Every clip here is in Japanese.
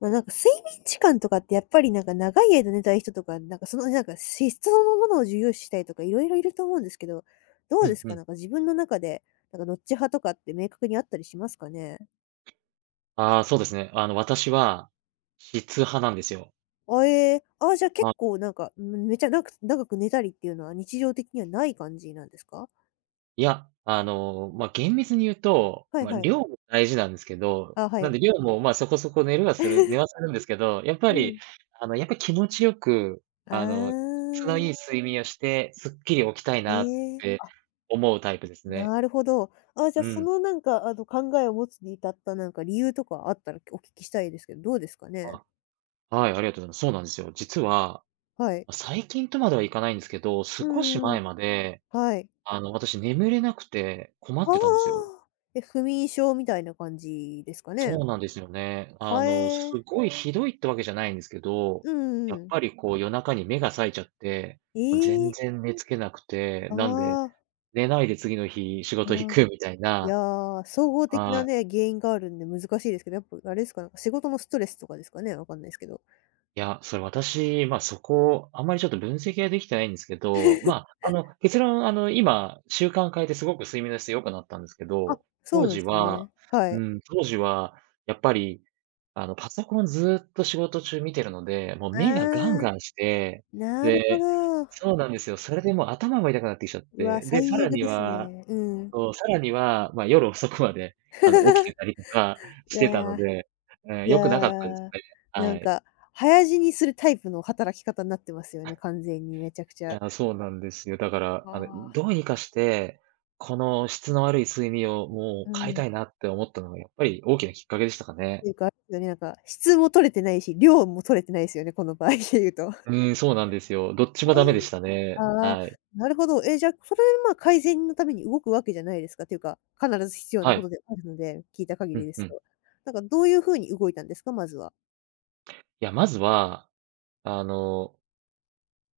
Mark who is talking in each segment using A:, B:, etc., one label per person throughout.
A: なんか睡眠時間とかってやっぱりなんか長い間寝たい人とか、なんかそのなんか資質そのものを重要視したいとかいろいろいると思うんですけど、どう
B: う
A: で
B: ん
A: す
B: う
A: か？な
B: ん。
A: んか自分の中で、なんかどっち派とかって明確にあったりしますかね？
B: ああ、そうですね。私は、質派なんですよ。
A: あ、じゃあ結
B: あ、
A: 構なんか、ん、めちゃ長く寝たりっていうのは日常的にはない感じなんですか？
B: まあ、厳密に言うと、
A: はい
B: まあ、
A: は
B: 量
A: い。
B: も大事なんですけど、
A: あ、は
B: なん
A: い。
B: で量も、まあ、そこそこ寝るはする寝は するんですけど、やっぱ
A: うん。
B: り、やっぱり気持ちよく、
A: ああ、
B: あの、質のいい睡眠をして、すっきり起きたい
A: ね
B: なっ
A: え、
B: て思うタイプですね。
A: なるほど。あ、じゃあ
B: う
A: そ
B: ん。
A: のなんかあの考えを持つに至ったなんか理由とかあったらお聞きしたいですけど、どうですかね？
B: あ、はい、ありがとうございます。そうなんですよ。実は、
A: はい。
B: ま最近とまではいかないんですけど、
A: うん
B: 少し
A: うんうん。
B: 前まで、
A: はい。
B: 私眠れなくて困
A: あ
B: ってたんですよ。
A: あ。え、不眠症みたいな感じですかね？
B: そうなんですよね。
A: はえ。
B: すごいひどいってわけじゃないんですけど、
A: うん
B: やっ
A: うん。
B: ぱりこう夜中に目が冴えちゃって、
A: え
B: もう全
A: え。
B: 然寝付けなくて、
A: あ
B: なんで、
A: あ、
B: 寝ないで次の日仕事行
A: ああ。
B: くみたい
A: い
B: な。
A: や、総合的な
B: はい。
A: ね、原因があるんで難しいですけど、やっぱあれですか、なんか仕事のストレスとかですかね？わかんないですけど。
B: いや、それ私、ま、そこ、あんまりちょっと分析ができてないんですけど、ま、結論、あの、今、習慣変えてすごく睡眠の質良くなったんですけ
A: あ、
B: ど、
A: そう
B: 当
A: なんで
B: 時
A: す
B: は
A: ね。は
B: う
A: い。
B: ん、当時はやっぱり、パソコンずっと仕事中見てるので、もう
A: あ
B: 目がガン
A: あ、
B: ガンして、
A: なるほ
B: で、
A: ど。
B: そうなんですよ。それでもう頭も痛くなってきちゃっ
A: うわ、
B: て、で、さ
A: 最
B: ら
A: 悪
B: に
A: です
B: は、
A: ね。うん。
B: そう、さらには、ま、夜遅くまで、起きて たりとか
A: い
B: し
A: や
B: てたので、
A: いや
B: 良くなかったです
A: ー、
B: ね。
A: な
B: は
A: ん
B: い。
A: か、早死にするタイプの働き方になってますよね、完全にめちゃくち
B: い
A: ゃ。
B: や、そうなんですよ。だから、
A: あ
B: ど
A: あ。
B: うにかして、この質の悪い睡眠をも
A: う
B: う変え
A: ん。
B: たいなって思ったのがやっぱり大きなきっかけでしたか
A: って
B: ね。
A: いうか、あれですよね、なんか、質も取れてないし、量も取れてないですよね、この場合で言うと。
B: うーん、そうなんですよ。どっちもダメで したね。
A: ああ、
B: はい。
A: なるほど。え、じゃあ、それは、まあ、改善のために動くわけじゃないですか。ていうか、必ず必要
B: は
A: なこと
B: い。
A: であるので、聞いた限
B: う
A: り
B: ん
A: で
B: う
A: す
B: ん。
A: と。なんかどういうふうに動いたんですか？まずは。
B: いや、まずは、あの、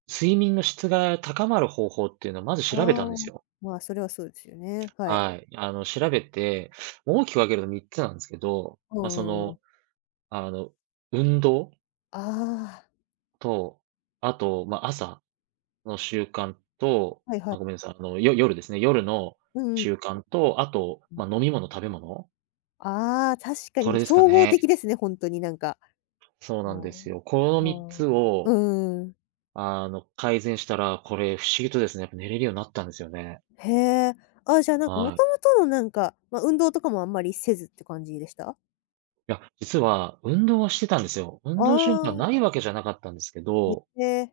B: 睡眠の質が高まる方法っていうのをまず
A: あ
B: 調べたん
A: あ、
B: ですよ。
A: まあ、それはそうですよね。はい。
B: はい。調べて、大きく分けると3つなんですけど、
A: う
B: まあ、そ
A: んうんうん。
B: の、あの、運動
A: あ
B: と、あと、まあ、朝の習慣と、
A: あ、はいは
B: あ、ごめ
A: い。
B: んなさい、夜ですね、夜の
A: うんうん。
B: 習慣と、あと、ま、飲み物、食べ物、
A: ああ、確かに
B: こ
A: もう
B: れですか
A: 総合的
B: ね。
A: ですね、ほんとになんか。
B: そうなんで
A: も
B: すよ。この
A: う、
B: 3
A: も
B: つ
A: う…
B: を、
A: うーん。
B: 改善したら、これ不思議とですね、やっぱ寝れるようになったんですよね。
A: へえ。あ、じゃあ、なんかも
B: はい。
A: ともとのなんか、ま、運動とかもあんまりせずって感じでした？
B: いや、実は運動はしてたんですよ。運
A: あ
B: 動習慣
A: あ、
B: ないわけじゃなかったんですけど、
A: へえ。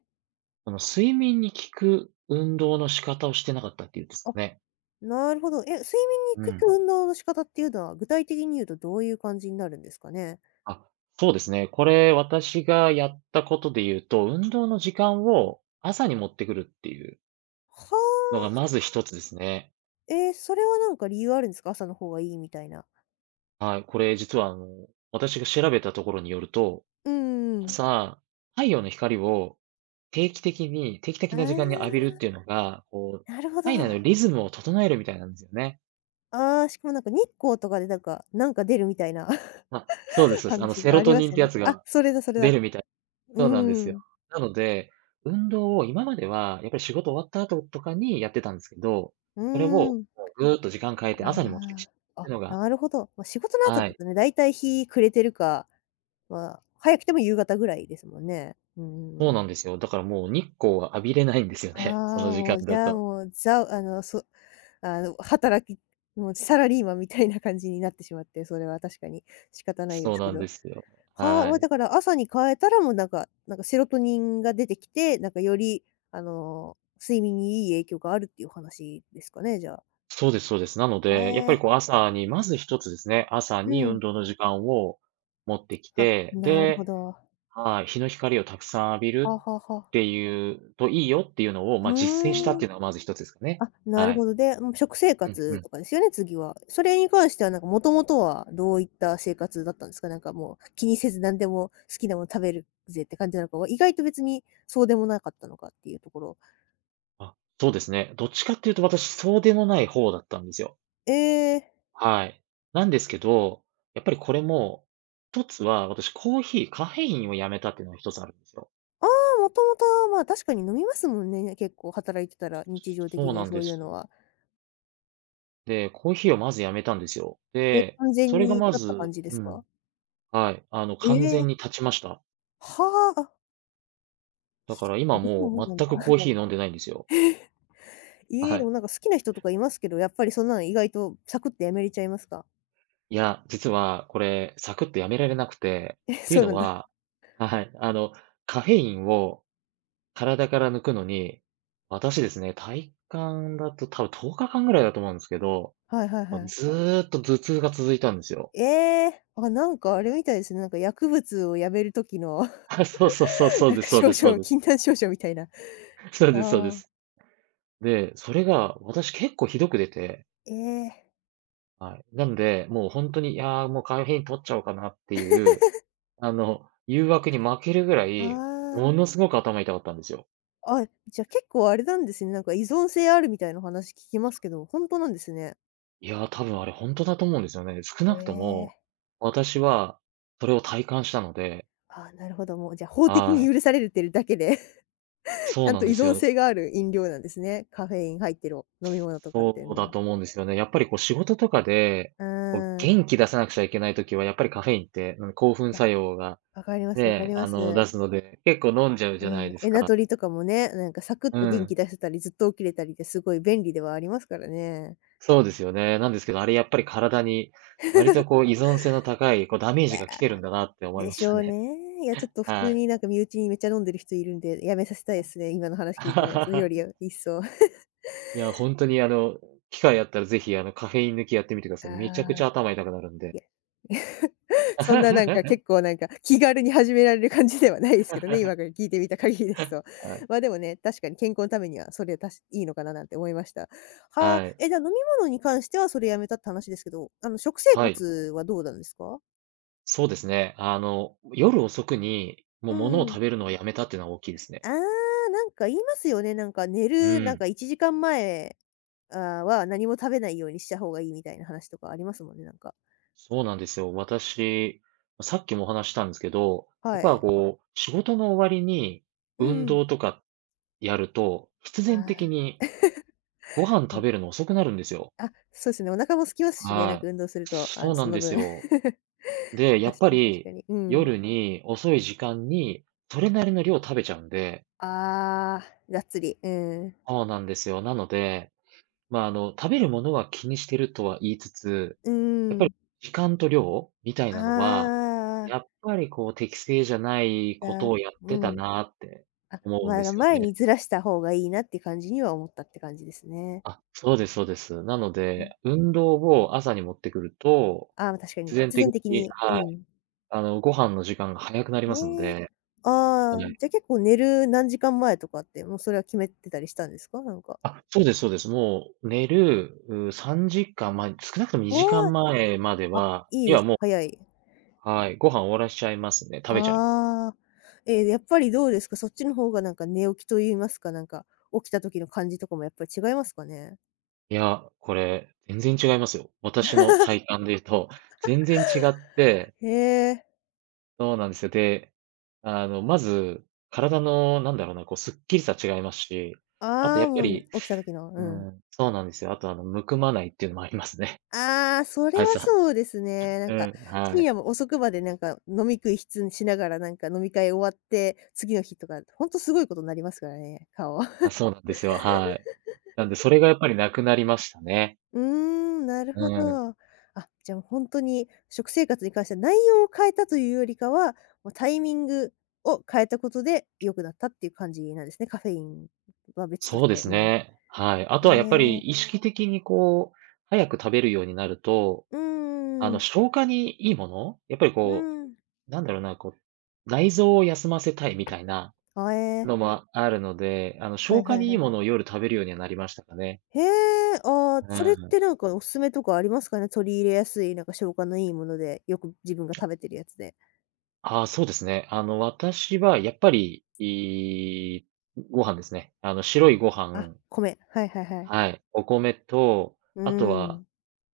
B: その、睡眠に効く運動の仕方をしてなかったっていうんですか
A: あ、
B: ね。
A: なるほど。え、睡眠に
B: う
A: 効
B: ん。
A: く運動の仕方っていうのは、具体的に言うとどういう感じになるんですかね？
B: あ、そうですね。これ、私がやったことで言うと、運動の時間を朝に持ってくるっていう
A: は
B: のがま
A: あ。
B: ず一つですね。
A: え、それはなんか理由あるんですか？朝の方がいいみたいな。
B: はい。これ実は私が調べたところによると、
A: うんうん。
B: 朝、太陽の光を定期
A: あ
B: 的
A: あ、
B: な時間に浴びるっていうのが、こう、
A: なるほど。
B: 体内のリズムを整えるみたいなんですよね。
A: ああ、しかもなんか日光とかでなんか出るみたいな。
B: あ、そうですそうです。あの、
A: 話
B: セ
A: があ
B: ロ
A: り
B: ト
A: ま
B: ニン
A: す
B: っ
A: よ
B: てや
A: ね。
B: つ
A: あ、
B: が
A: それだそれ
B: 出
A: だ。
B: るみたい。
A: う
B: そうなんです
A: ー
B: よ。
A: ん。
B: なので、運動を今までは、やっぱり仕事終わった後とかにやってたんですけど、
A: うー
B: それをも
A: ん。
B: うぐーっと時間変えて朝に持ってきちゃうっ
A: あ
B: て
A: あ。
B: いうの
A: あ、
B: が、
A: なるほど。ま、仕事の後
B: は
A: だ
B: い、
A: とね、だいたい日暮れてるか、まあ、早くても夕方ぐらいですもんね。うんう
B: そう
A: ん。
B: なんですよ。だからもう日光は浴びれないんですよね、そ
A: あ
B: の
A: あ、
B: 時
A: も
B: 間
A: う、じ
B: だ
A: ゃあ、
B: と。
A: もう、ザあの、そあの、働きもうサラリーマンみたいな感じになってしまって、それは確かに仕方ないで
B: そう
A: すけ
B: なん
A: ど。
B: ですよ。
A: はあ、
B: は
A: ま、
B: い。
A: だから朝に変えたら、もう、なんかセロトニンが出てきて、なんかより、睡眠にいい影響があるっていう話ですかね、じゃあ。
B: そうですそうです。なの
A: は
B: で、やっぱり
A: え、
B: こう朝にまず一つですね、朝
A: う
B: に運
A: ん。
B: 動の時間を持ってき
A: あ、
B: て、
A: なるほ
B: で、
A: ど。
B: はい、日の光をたくさん浴び
A: はあ
B: る
A: はあは
B: っ
A: あ。
B: ていうといいよっていうのを、
A: う
B: まあ、実践したっ
A: ー
B: て
A: ん。
B: いうのがまず一つですかね。
A: あ、な
B: は
A: る
B: い。
A: ほど。で、もう食生
B: うんう
A: 活
B: ん。
A: とかですよね、次は。それに関してはなんかもともとはどういった生活だったんですか？なんかもう気にせず何でも好きなもの食べるぜって感じなのか、意外と別にそうでもなかったのかっていうところ。
B: あ、そうですね。どっちかっていうと私、そうでもない方だったんですよ。
A: ええ、
B: はい。なんですけど、やっぱりこれも、一つは私コーヒー、カフェインをやめたっていうのが一つあるんですよ。
A: ああ、もともとは、まあ、確かに飲みますもんね、結構働いてたら、日常的
B: そうな
A: に
B: ん
A: そ
B: で
A: ういう
B: す。
A: のは。
B: で、コーヒーをまずやめたんですよ。
A: え、
B: で、
A: 完全
B: それが
A: に
B: ま
A: 断った
B: ず
A: 感じですか？
B: はい、
A: え
B: 完全に
A: え、
B: 断ちました。
A: はあ、あ、
B: だから
A: で
B: 今
A: きる
B: も
A: もんな
B: う
A: んだ。
B: 全くコーヒー飲んでないんですよ。
A: ええ、
B: は
A: でも
B: い。
A: なんか好きな人とかいますけど、やっぱりそんなの意外とサクッとやめれちゃいますか？
B: いや、実はこれ、サクッとやめられなくて、
A: え、
B: っ ていう
A: そうな
B: の
A: んだ。
B: ははい、カフェインを体から抜くのに、私ですね、体感だと多分10日間ぐらいだと思うんですけど、
A: はいはいは
B: もう
A: い。
B: ずーっと頭痛が続いたんですよ。
A: ええ、あ、なんかあれみたいですね、なんか薬物をやめる時の。
B: そう
A: なん
B: で
A: か
B: すそう
A: 症
B: ですそう
A: 状、
B: です。
A: 禁断症状みたいな。
B: そうですそうで
A: ああ、
B: す。で、それが私結構ひどく出て、
A: ええ、
B: はい。なんで、もう本当に、いや、もうカフェイン取っちゃおうかなっていう、誘惑に負けるぐら
A: あ
B: い、
A: あ、
B: ものすごく頭痛かったんですよ。
A: あ、じゃあ結構あれなんですね、なんか依存性あるみたいな話聞きますけど、本当なんですね。
B: いや、多分あれ本当だと思うんですよね。少
A: え
B: なくとも、
A: え、
B: 私はそれを体感したので、
A: あ、なるほど、もうじゃあ法的
B: は
A: に
B: い。
A: 許されてるだけで。 ち
B: そう
A: ゃん
B: な
A: と
B: んで
A: 依
B: す
A: 存
B: よ。
A: 性がある飲料なんですね。カフェイン入ってる飲み物とかっていう
B: そう
A: の
B: だ
A: は。
B: と思うんですよね。やっぱりこう仕事とかで、
A: う
B: こう
A: ーん。
B: 元気出さなくちゃいけないときはやっぱりカフェインって、うん、興奮作用が
A: わかりますわか
B: ね、
A: ります。
B: 出すので、結構飲んじゃうじゃない
A: うん。
B: です
A: エナ
B: か。
A: ドリとかもね、なんかサクッ
B: う
A: と元気
B: ん。
A: 出せたり、ずっと起きれたりってすごい便利ではありますからね。
B: そうですよね。なんですけど、あれやっぱり体に割とこう依存性の高い、こうダメー
A: い
B: ジが来
A: や、
B: てるんだなって思い
A: で
B: まし
A: し
B: た
A: ょう
B: ね。
A: ね。いや、ちょっと普
B: は
A: 通
B: い。
A: になんか身内にめっちゃ飲んでる人いるんで、やめさせたいですね、今の話聞いたら、それより 一層。
B: いや、ほんとに機会あったらぜひカフェイン抜きやってみてくだ
A: あ
B: さい。めちゃくち
A: あ、
B: ゃ頭痛くなるん
A: い
B: で。
A: や、そんななんか 結構なんか気軽に始められる感じではないですけどね、今から聞いてみた限りですと。
B: はい。
A: まあ、でもね、確かに健康のためにはそれたしいいのかななんて思いました。はあ、
B: はい。
A: え、じゃあ飲み物に関してはそれやめたって話ですけど、あの食生
B: はい。
A: 活はどうなんですか？
B: そうですね。夜遅くに、も
A: う
B: う物を
A: ん。
B: 食べるのはやめたっていうのは大きいです
A: あ
B: ね。
A: あ、なんか言いますよね。なんか寝
B: う
A: るなん
B: ん。
A: か1時間前、あーは何も食べないようにした方がいいみたいな話とかありますもんね、なんか。
B: そうなんですよ。私、さっきもお話ししたんですけど、や
A: は
B: っぱ
A: い。
B: こう、仕事の終わりに
A: う
B: 運
A: ん。
B: 動とかやると、必然的
A: あ
B: にご飯
A: ーは
B: 食
A: い。
B: べるの遅くなるんですよ。
A: あ、そうですね、お腹も空きますしね、なんか
B: はい。
A: 運動すると、
B: そうな
A: そ
B: ん
A: の
B: です
A: 分。
B: よ。で、や
A: 確
B: っぱ
A: かに確か
B: り
A: に。うん。
B: 夜に遅い時間にそれなりの量食べちゃうんで、
A: ああ、がっつり。うん。
B: そうなんですよ。なので、まあ、食べるものは気にしてるとは言いつつ、
A: う
B: やっぱり
A: ん。
B: 時間と量みたいなのは、
A: ああ、
B: やっぱりこう適正じゃないこと
A: だ
B: をやっ
A: う
B: てた
A: ん。
B: なって
A: あ、
B: 思うんですよ
A: 前
B: ね。
A: にずらした方がいいなって感じには思ったって感じですね。
B: あ、そうですそうです。なの
A: うん。
B: で、運動を朝に持ってくると、
A: ああ、ま確かに
B: 必然
A: 必然
B: 的
A: 的
B: に
A: に。う
B: はい、
A: ん。
B: ご飯の時間が早くなりますの
A: ねえ。
B: で、は
A: ああ、
B: い。
A: じゃあ結構寝る何時間前とかって、もうそれは決めてたりしたんですか？なんか。
B: あ、そうですそうです。もう寝る、う、3時間前、少なくとも
A: お
B: 2時
A: お、
B: 間前まで
A: あ、
B: は
A: いい
B: に
A: で
B: は
A: すね。
B: もう
A: 早い。
B: はい、ご飯終わらしちゃいますね。食べちゃいます。
A: ああ。えーやっぱりどうですか？そっちの方がなんか寝起きと言いますか、なんか、起きた時の感じとかもやっぱり違いますかね？
B: いや、これ、全然違いますよ。私の体感で言うと、全然違って、
A: へえ。
B: そうなんですよ。で、まず、体のなんだろうな、こうすっきりさ違いますし、あと
A: あ
B: や
A: あ、
B: っぱ
A: も
B: り、
A: う起きた時の。う
B: う
A: ん。
B: ん、そうなんですよ。あとむくまないっていうのもありますね。
A: ああ、そ れは
B: 朝。
A: そうですね。なん
B: う
A: か、
B: ん、
A: 深
B: はい。
A: 夜も遅くまでなんか飲み食いしながらなんか飲み会終わって、次の日とか、ほんとすごいことになりますからね、顔。
B: あ、そうなんですよ、はい。なんでそれがやっぱりなくなりましたね。
A: うーん、なる
B: う
A: ほ
B: ん、
A: ど。あ、じゃあ本当に食生活に関しては内容を変えたというよりかは、もうタイミングを変えたことで良くなったっていう感じなんですね。カフェインは別と
B: そ
A: し
B: うで
A: て。
B: す
A: うん。
B: ね。はい。あと
A: ね
B: はやっぱり
A: え。
B: 意識的にこう、早く食べるようになると、
A: うんうんうん。
B: 消化にいいもの、やっぱりこう、
A: ん。
B: なんだろうな、こう、内臓を休ませたいみたいな
A: あ、え
B: の
A: ー、
B: もあるので、
A: は
B: 消
A: い
B: 化
A: はい
B: にい
A: は
B: い
A: い。
B: ものを夜食べるようにはなりましたかね。
A: へえ、あー、
B: う
A: それっ
B: ん。
A: てなんかおすすめとかありますかね？取り入れやすい、なんか消化のいいもので、よく自分が食べてるやつで。
B: ああ、そうですね。あの、私はやっぱり、いいご飯ですね。白いご
A: あ、
B: 飯、
A: 米。はいはいはい。
B: はい、お米と、
A: うー
B: あとは、
A: ん。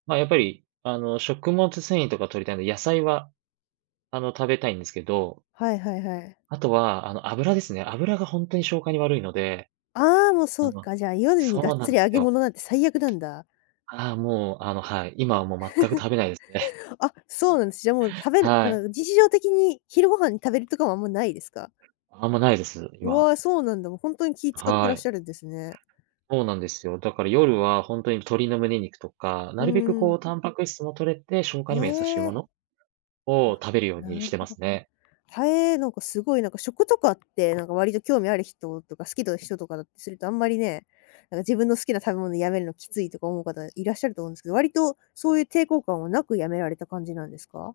B: やっぱり、食物繊維とか取りたいので、野菜は食べたいんですけど、
A: はいはいはい。
B: あとは、油ですね。油がほんとに消化に悪いので、
A: ああ、もう
B: あ
A: そう
B: の
A: か、じゃあ夜にがっ
B: そうな
A: つ
B: ん
A: り
B: です
A: 揚げ
B: よ。
A: 物なんて最悪なんだ。
B: ああ、もう、はい、今はもう全く食べないですね。
A: あ、そうなんです。じゃあもう食 べる
B: は
A: なん
B: い。
A: か日常的に昼ご飯に食べるとかはあんまないですか？
B: あんまないです、
A: う
B: 今。
A: わ、そうなんだ。もう本当に気使って
B: は
A: らっし
B: い。
A: ゃるんですね。
B: そうなんですよ。だから夜はほんとに鶏の胸肉とか、
A: う
B: なるべく
A: ーん。
B: タンパク質も取れて、消
A: へ
B: 化にも優しいも
A: え、
B: のを食べるように
A: な
B: し
A: る
B: て
A: ほ
B: ま
A: ど。
B: すね。
A: はえ、すごい食とかって、割と興味ある人とか好きな人とかだとするとあんまりね、自分の好きな食べ物やめるのきついとか思う方いらっしゃると思うんですけど、割とそういう抵抗感はなくやめられた感じなんですか？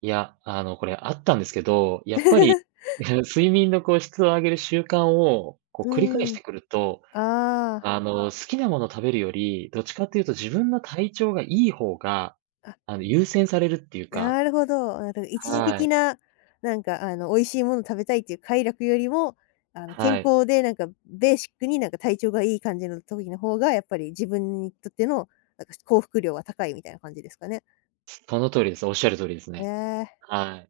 B: いや、これあったんですけど、やっぱり 睡眠の質を上げる習慣を
A: う
B: 繰り返し
A: ーん、
B: てくると、
A: ああ。
B: 好きなもの食べるより、どっちかっていうと自分の体調がいい方が、
A: あ、
B: 優先されるっていうか、
A: なるほど。なんか一時
B: は
A: 的
B: い、
A: な、あの、美味しいもの食べたいっていう快楽よりも、あの、健
B: はい。
A: 康でベーシックに体調がいい感じの時の方が、やっぱり自分にとっての、なんか幸福量は高いみたいな感じですかね。
B: その通りです。おっしゃる通りです
A: え
B: ね。
A: え、
B: はい。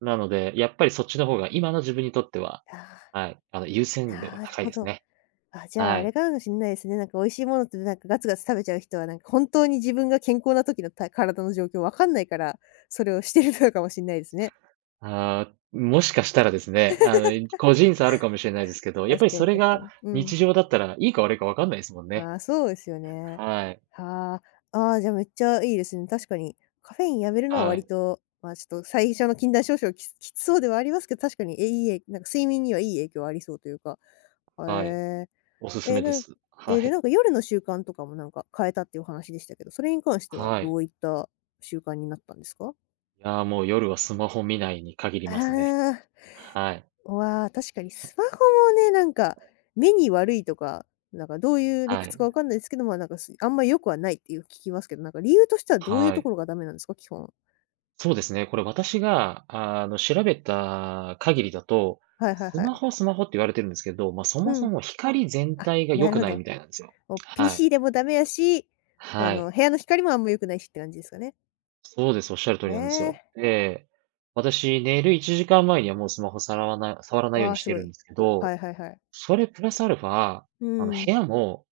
B: なので、やっぱりそっちの方が今の自分にとっては、
A: あ
B: はい、優先度
A: あ、
B: が
A: なる
B: 高い
A: ほ
B: です
A: ど。
B: ね。
A: あ、じゃあ
B: は
A: あれ
B: い。
A: かもしれないですね。なんか美味しいものってガツガツ食べちゃう人は、本当に自分が健康な時のた体の状況わかんないから、それをしてるのかもしれないですね。
B: あー、もしかしたらですね、個人差あるかもしれないですけど、やっぱ
A: 確
B: り
A: か
B: そ
A: に
B: れ
A: 確かに。
B: が
A: うん。
B: 日常だったら、いいか悪いか分かんないですもんね。
A: ああ、そうですよね。
B: はい、
A: はあ。ああ、じゃあめっちゃいいですね。確かにカフェインやめるのは
B: は
A: 割
B: い、
A: と、ま、ちょっと最初の禁断症状きつきつそうではありますけど、確かに、え、いいえなんか睡眠にはいい影響ありそうというか。
B: はい。
A: へ
B: おす
A: え
B: す
A: え。
B: めで
A: なん
B: す。
A: えー、
B: は
A: で、
B: い、
A: なんか夜の習慣とかも変えたっていうお話でしたけど、それに関しては
B: は
A: ど
B: い。
A: ういった習慣になったんですか？
B: いやー、もう夜はスマホ見ないに限り
A: あ
B: ますね。
A: あー。
B: はい。
A: わあ、確かにスマホもね、なんか、目に悪いとか、なんかどういう理
B: は
A: 屈かわ
B: い。
A: かんないですけど、まあ、なんか、すあんま良くはないっていう聞きますけど、なんか理由としてはどういう
B: は
A: と
B: い。
A: ころがダメなんですか？基本。
B: そうですね。これ私が、調べた限りだと、
A: はいはい
B: ス
A: は
B: マ
A: い。
B: ホスマホって言われてるんですけど、まあ、そ
A: う
B: も
A: ん。
B: そも光全
A: あ、
B: 体が良
A: なる
B: く
A: ほ
B: ない
A: ど。
B: みたいなんですよ。
A: もう
B: はい。
A: PC でもダメやし、あ
B: は
A: の、
B: い。
A: 部屋の光もあんま良くないしって感じですかね。
B: そうです。おっしゃる通
A: え
B: りなんですよ。
A: え。
B: で、私、寝る1時間前にはもうスマホさらわない触らないよう
A: わ
B: に
A: あ、
B: し
A: す
B: て
A: ご
B: るん
A: い。
B: ですけ
A: は
B: ど、
A: いはいはい。
B: それプラスアルファ、
A: う
B: 部
A: ん。
B: 屋も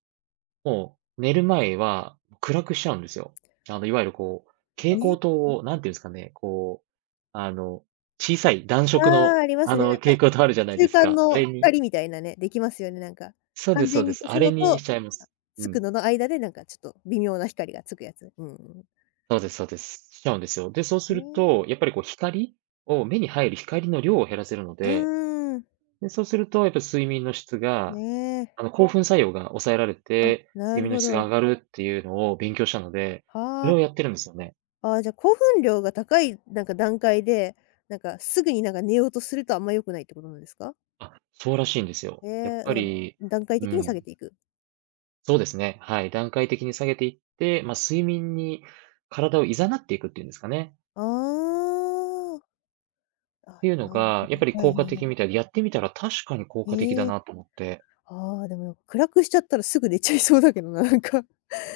B: もう、寝る前は暗くしちゃうんですよ。いわゆる蛍
A: ね。
B: 光灯を、なんていうんですかね、あの、小さい暖色の、
A: ああ、ありますね、な
B: 蛍
A: んか
B: 光灯あるじゃないで
A: 中
B: す
A: 間
B: か。あ
A: の
B: れに
A: 光みたいなね、できますよね、なんか。
B: そうで
A: 完
B: すそう
A: 全
B: で
A: に
B: す。
A: 消
B: あ
A: す
B: れ
A: の
B: に
A: と、
B: しちゃいま
A: あ、
B: す。う
A: つく
B: ん。
A: のの間でなんかちょっと微妙な光がつくやつ。うんうんうん。
B: そうですそうです。しちゃうんですよ。で、そうする
A: ね。
B: と、やっぱり光を目に入る光の量を減らせるの
A: う
B: で、
A: ーん。
B: で、そうするとやっぱ睡眠の質が、
A: ね。
B: 興奮作用が抑えられ
A: あ、
B: て、
A: な
B: 睡
A: る
B: 眠
A: ほ
B: の質が
A: ど。
B: 上がるっていうのを勉強したので、そ
A: は
B: れ
A: あ。
B: をやってるんですよね。
A: ああ、じゃ、興奮量が高い段階で、なんかすぐに寝ようとするとあんま良くないってことなんですか？
B: あ、そうらしいんですよ。
A: へ
B: やっ
A: え、
B: ぱ
A: なんか
B: り、
A: 段階
B: う
A: 的に下
B: ん、
A: げていく。
B: そうですね、はい、段階的に下げていって、まあ、睡眠に体を誘っていくっていうんですかね。
A: ああ。
B: っ
A: あ、
B: ていうの
A: なる
B: が、やっ
A: ほ
B: ぱり
A: ど。はいは
B: 効果
A: いは
B: 的
A: い。
B: みたいで、やってみたら確かに効果的だ
A: へえ。
B: なと思って。
A: ああ、でもなんか暗くしちゃったらすぐ寝ちゃいそうだけどな、なんか。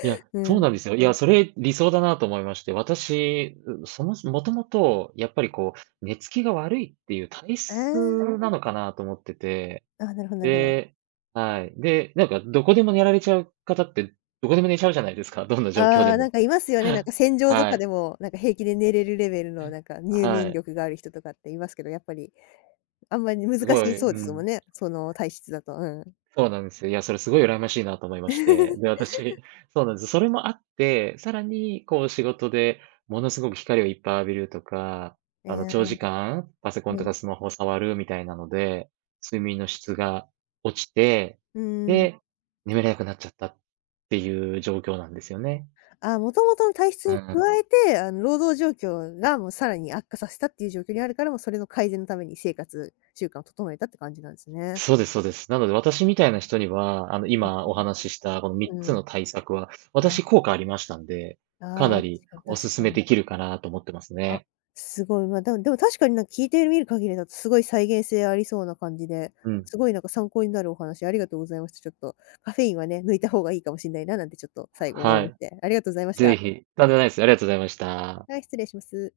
B: いや、
A: う
B: そう
A: ん。
B: なんですよ。いや、それ理想だなと思いまして、私、うそもそもともと、やっぱり寝つきが悪いっていう体
A: あ
B: 質なのかなと思ってて、
A: あ、あ、なるほどなるほど。
B: で、はい、で、なんかどこでも寝られちゃう方って、どこでも寝ちゃうじゃないですか、どんな状況
A: あ
B: で
A: あ、な
B: も。
A: んかいますよね。なんか 戦場と
B: は
A: か
B: い、
A: でも、なんか平気で寝れるレベルの入
B: は
A: 眠
B: い。
A: 力がある人とかっていますけど、やっぱりあんまり難
B: すご
A: し
B: い、
A: そう
B: う
A: ですも
B: ん。
A: んね、その体質だと。うん。
B: そうなんですよ。いや、それすごい羨ましいなと思いまして。で、私、そうなんです。それもあって、さらに仕事でものすごく光をいっぱい浴びるとか、
A: ええ、
B: 長時間パソコン
A: う
B: と
A: ん。
B: かスマホを触るみたいなので、睡眠の質が落ちて、
A: うーん。
B: で、眠れなくなっちゃったっていう状況なんですよね。
A: あ、もともとの体質
B: う
A: に
B: ん。
A: 加えて、あの、労働状況がもうさらに悪化させたっていう状況にあるから、もうそれの改善のために生活習慣を整えたって感じなんですね。
B: そうですそうです。なので、私みたいな人には、今
A: あ、
B: お話ししたこの
A: う
B: 3つ
A: ん。
B: の対策は、
A: あ、
B: 私効果ありましたんで、か
A: あ
B: な
A: あ、確
B: り
A: かに
B: お
A: 確か
B: 勧め
A: に。
B: できるかなと思ってます
A: あ、
B: ね。
A: すごい、まあ、でもでも確かになんか聞いてみる限りだとすごい再現性ありそうな感じで、
B: うん。
A: すごいなんか参考になるお話ありがとうございました。ちょっとカフェインはね、抜いた方がいいかもしれないななんてちょっと最後思い
B: は
A: まし
B: い。
A: て。ありがとうございました。
B: ぜひ。とんでもないです。ありがとうございました。
A: はい、失礼します。